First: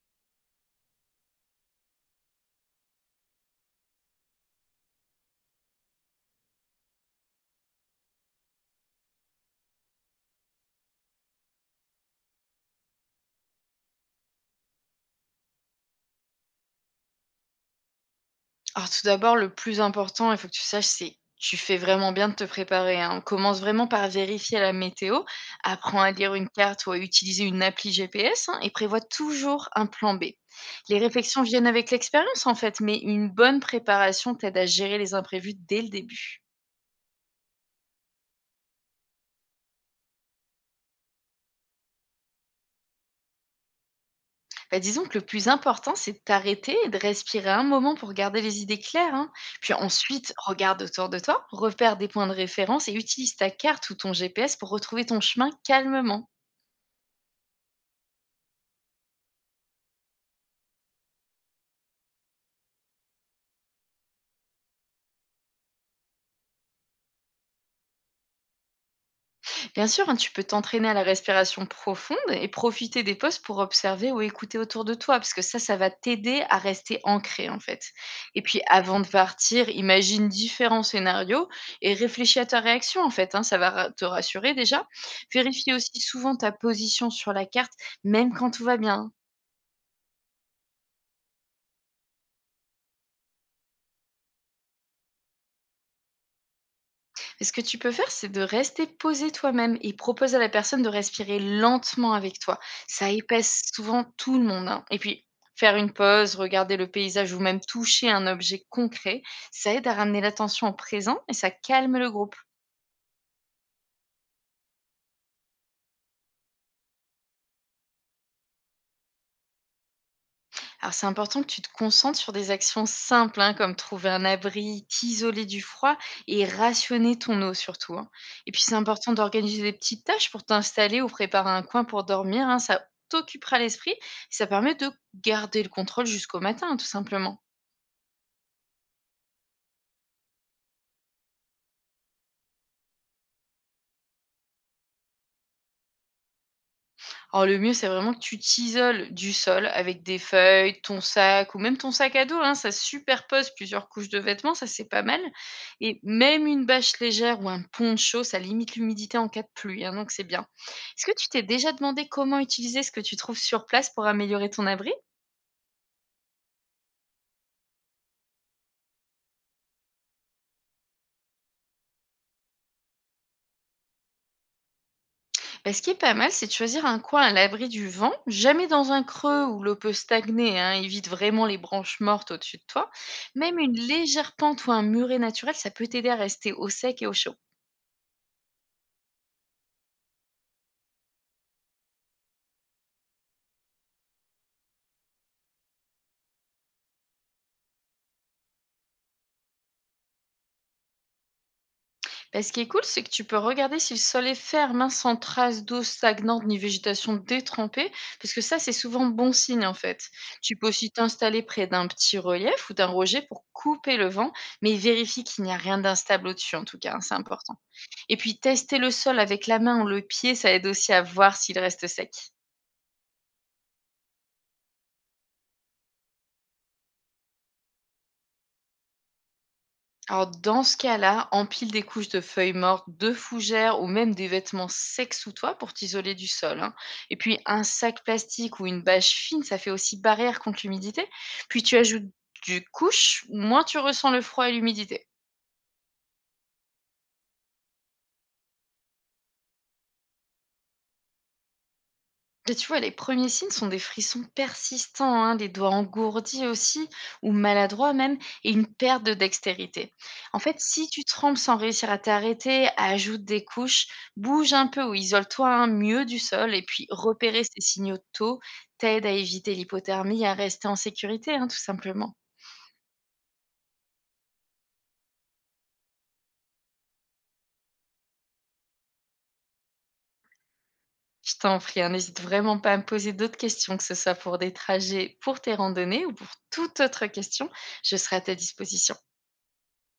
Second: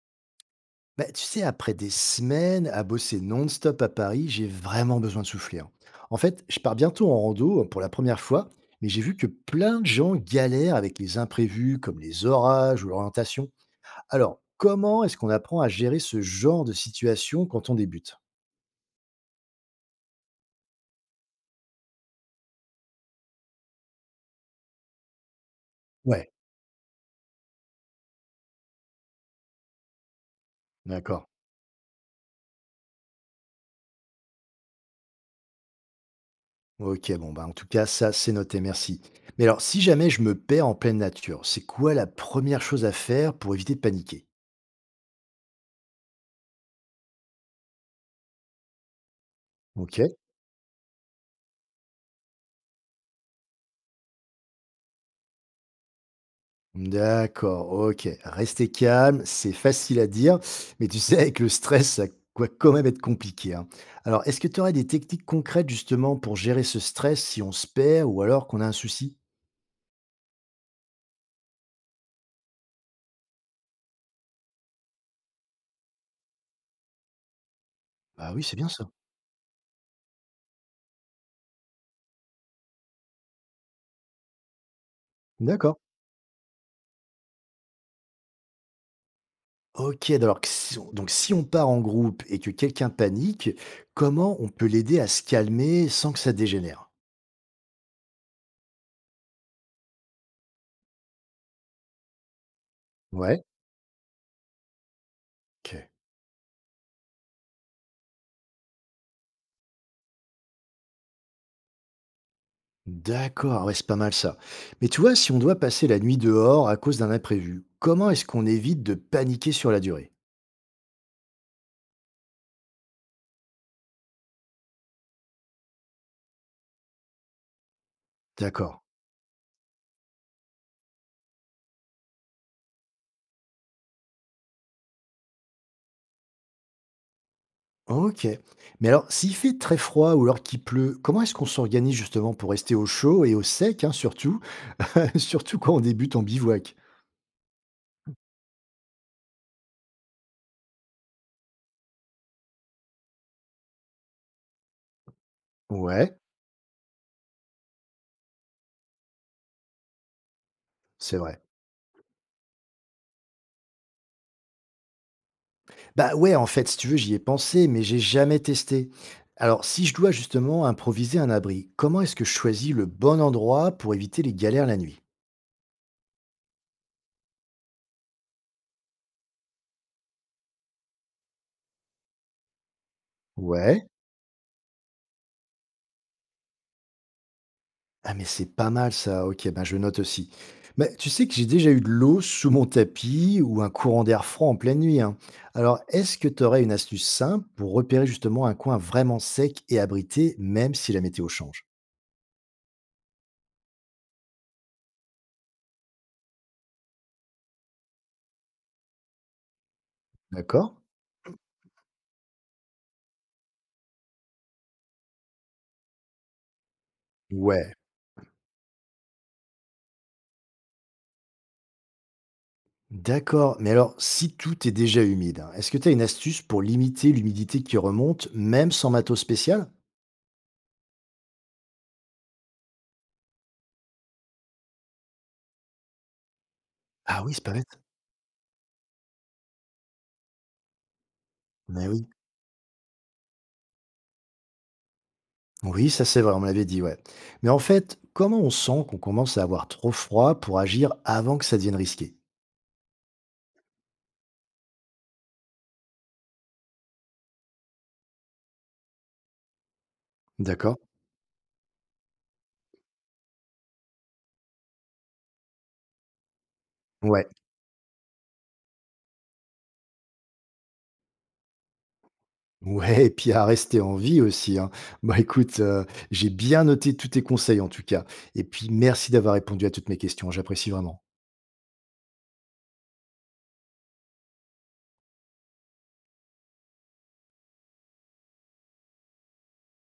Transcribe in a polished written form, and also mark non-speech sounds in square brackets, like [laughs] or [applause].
Bah, tu sais, après des semaines à bosser non-stop à Paris, j'ai vraiment besoin de souffler, hein. En fait, je pars bientôt en rando, hein, pour la première fois, mais j'ai vu que plein de gens galèrent avec les imprévus, comme les orages ou l'orientation. Alors, comment est-ce qu'on apprend à gérer ce genre de situation quand on débute? Alors tout d'abord, le plus important, il faut que tu saches, c'est tu fais vraiment bien de te préparer, hein. Commence vraiment par vérifier la météo, apprends à Ouais, lire une carte ou à utiliser une appli GPS, hein, et prévois toujours un plan B. Les d'accord. réflexions viennent avec l'expérience en fait, mais une bonne préparation t'aide à gérer les imprévus dès le début. Ok, bon, bah, en tout cas, ça, c'est noté, merci. Mais alors, si jamais je me perds en pleine nature, c'est quoi la première chose à faire pour éviter de paniquer? Bah, disons que le plus important, c'est de t'arrêter et de respirer un moment pour garder les idées claires, hein. Puis Ok. ensuite, regarde autour de toi, repère des points de référence et utilise ta carte ou ton GPS pour retrouver ton chemin calmement. D'accord, OK. Rester calme, c'est facile à dire, mais tu sais, avec le stress, ça va quand même être compliqué, hein. Alors, est-ce que tu aurais des techniques concrètes justement pour gérer ce stress si on se perd ou alors qu'on a un souci? Bien sûr, hein, tu peux t'entraîner à la respiration profonde et profiter des postes pour observer ou écouter autour de toi, parce que ça va t'aider à rester ancré en fait. Bah oui, Et c'est puis bien ça. avant de partir, imagine différents scénarios et réfléchis à ta réaction en fait. Hein, ça va te rassurer déjà. Vérifie D'accord. aussi souvent ta position sur la carte, même quand tout va bien. Ok, alors que si on- donc si on part en groupe et que quelqu'un panique, comment on peut l'aider à se calmer sans que ça dégénère? Mais ce que tu peux faire, c'est de rester posé toi-même et propose à la personne de respirer lentement avec toi. Ça Ouais. épaisse souvent tout le monde, hein. Et puis, faire Ok. une pause, regarder le paysage ou même toucher un objet concret, ça aide à ramener l'attention au présent et ça calme le groupe. D'accord, ouais, c'est pas mal ça. Mais tu vois, si on doit passer la nuit dehors à cause d'un imprévu, comment est-ce qu'on évite de paniquer sur la durée? Alors c'est important que tu te concentres sur des actions simples, hein, comme trouver un abri, t'isoler du froid et rationner ton eau surtout, hein. Et puis c'est D'accord. important d'organiser des petites tâches pour t'installer ou préparer un coin pour dormir, hein, ça t'occupera l'esprit et ça permet de garder le contrôle jusqu'au matin, hein, tout simplement. Ok. Mais alors, s'il fait très froid ou alors qu'il pleut, comment est-ce qu'on s'organise justement pour rester au chaud et au sec, hein, surtout, [laughs] surtout quand on débute en bivouac? Alors le mieux, c'est vraiment que tu t'isoles du sol avec des feuilles, ton sac ou même ton sac à dos. Hein, ça superpose plusieurs couches de vêtements, ça c'est pas mal. Et Ouais, même une bâche légère ou un poncho, ça limite l'humidité en cas de pluie, hein, donc c'est bien. Est-ce que c'est tu vrai. t'es déjà demandé comment utiliser ce que tu trouves sur place pour améliorer ton abri? Bah ouais, en fait, si tu veux, j'y ai pensé, mais j'ai jamais testé. Alors, si je dois justement improviser un abri, comment est-ce que je choisis le bon endroit pour éviter les galères la nuit? Bah, ce qui est pas mal, c'est de choisir un coin à l'abri du vent, jamais dans un creux où l'eau peut stagner. Hein, évite vraiment les branches mortes au-dessus de toi. Même une Ouais. légère pente ou un muret naturel, ça peut t'aider à rester au sec et au chaud. Ah mais c'est pas mal ça, OK, ben, je note aussi. Mais tu sais que j'ai déjà eu de l'eau sous mon tapis ou un courant d'air froid en pleine nuit, hein. Alors, est-ce que tu aurais une astuce simple pour repérer justement un coin vraiment sec et abrité, même si la météo change? Bah, ce qui est cool, c'est que tu peux regarder si le sol est ferme, hein, sans traces d'eau stagnante ni végétation détrempée, parce que ça, c'est souvent bon signe en fait. Tu peux D'accord? aussi t'installer près d'un petit relief ou d'un rocher pour couper le vent, mais vérifie qu'il n'y a rien d'instable au-dessus en tout cas, hein, c'est important. Ouais, Et puis tester le sol avec la main ou le pied, ça aide aussi à voir s'il reste sec. d'accord. Mais alors, si tout est déjà humide, hein, est-ce que tu as une astuce pour limiter l'humidité qui remonte, même sans matos spécial? Alors dans ce cas-là, empile des couches de feuilles mortes, de fougères ou même des vêtements secs sous toi pour t'isoler du sol, hein. Et Ah oui, puis c'est pas un bête. sac plastique ou une bâche fine, ça fait aussi barrière contre l'humidité. Puis tu Mais oui. ajoutes du couche, moins tu ressens le froid et l'humidité. Oui, ça c'est vrai, on me l'avait dit, ouais. Mais en fait, comment on sent qu'on commence à avoir trop froid pour agir avant que ça devienne risqué? Mais tu vois, les premiers signes sont des frissons persistants, hein, des doigts engourdis aussi, ou maladroits même, et une perte de dextérité. En fait, D'accord? si tu trembles sans réussir à t'arrêter, ajoute des couches, bouge un peu ou isole-toi, hein, mieux du sol, et puis Ouais. repérer ces signaux tôt t'aide à éviter l'hypothermie, à rester en sécurité, hein, tout simplement. Ouais, et puis à rester en vie aussi, hein. Bah écoute, j'ai bien noté tous tes conseils en tout cas. Et puis merci d'avoir répondu à toutes mes questions, j'apprécie vraiment. Je t'en prie, hein, n'hésite vraiment pas à me poser d'autres questions, que ce soit pour des trajets, pour tes randonnées ou pour toute autre question, je serai à ta disposition.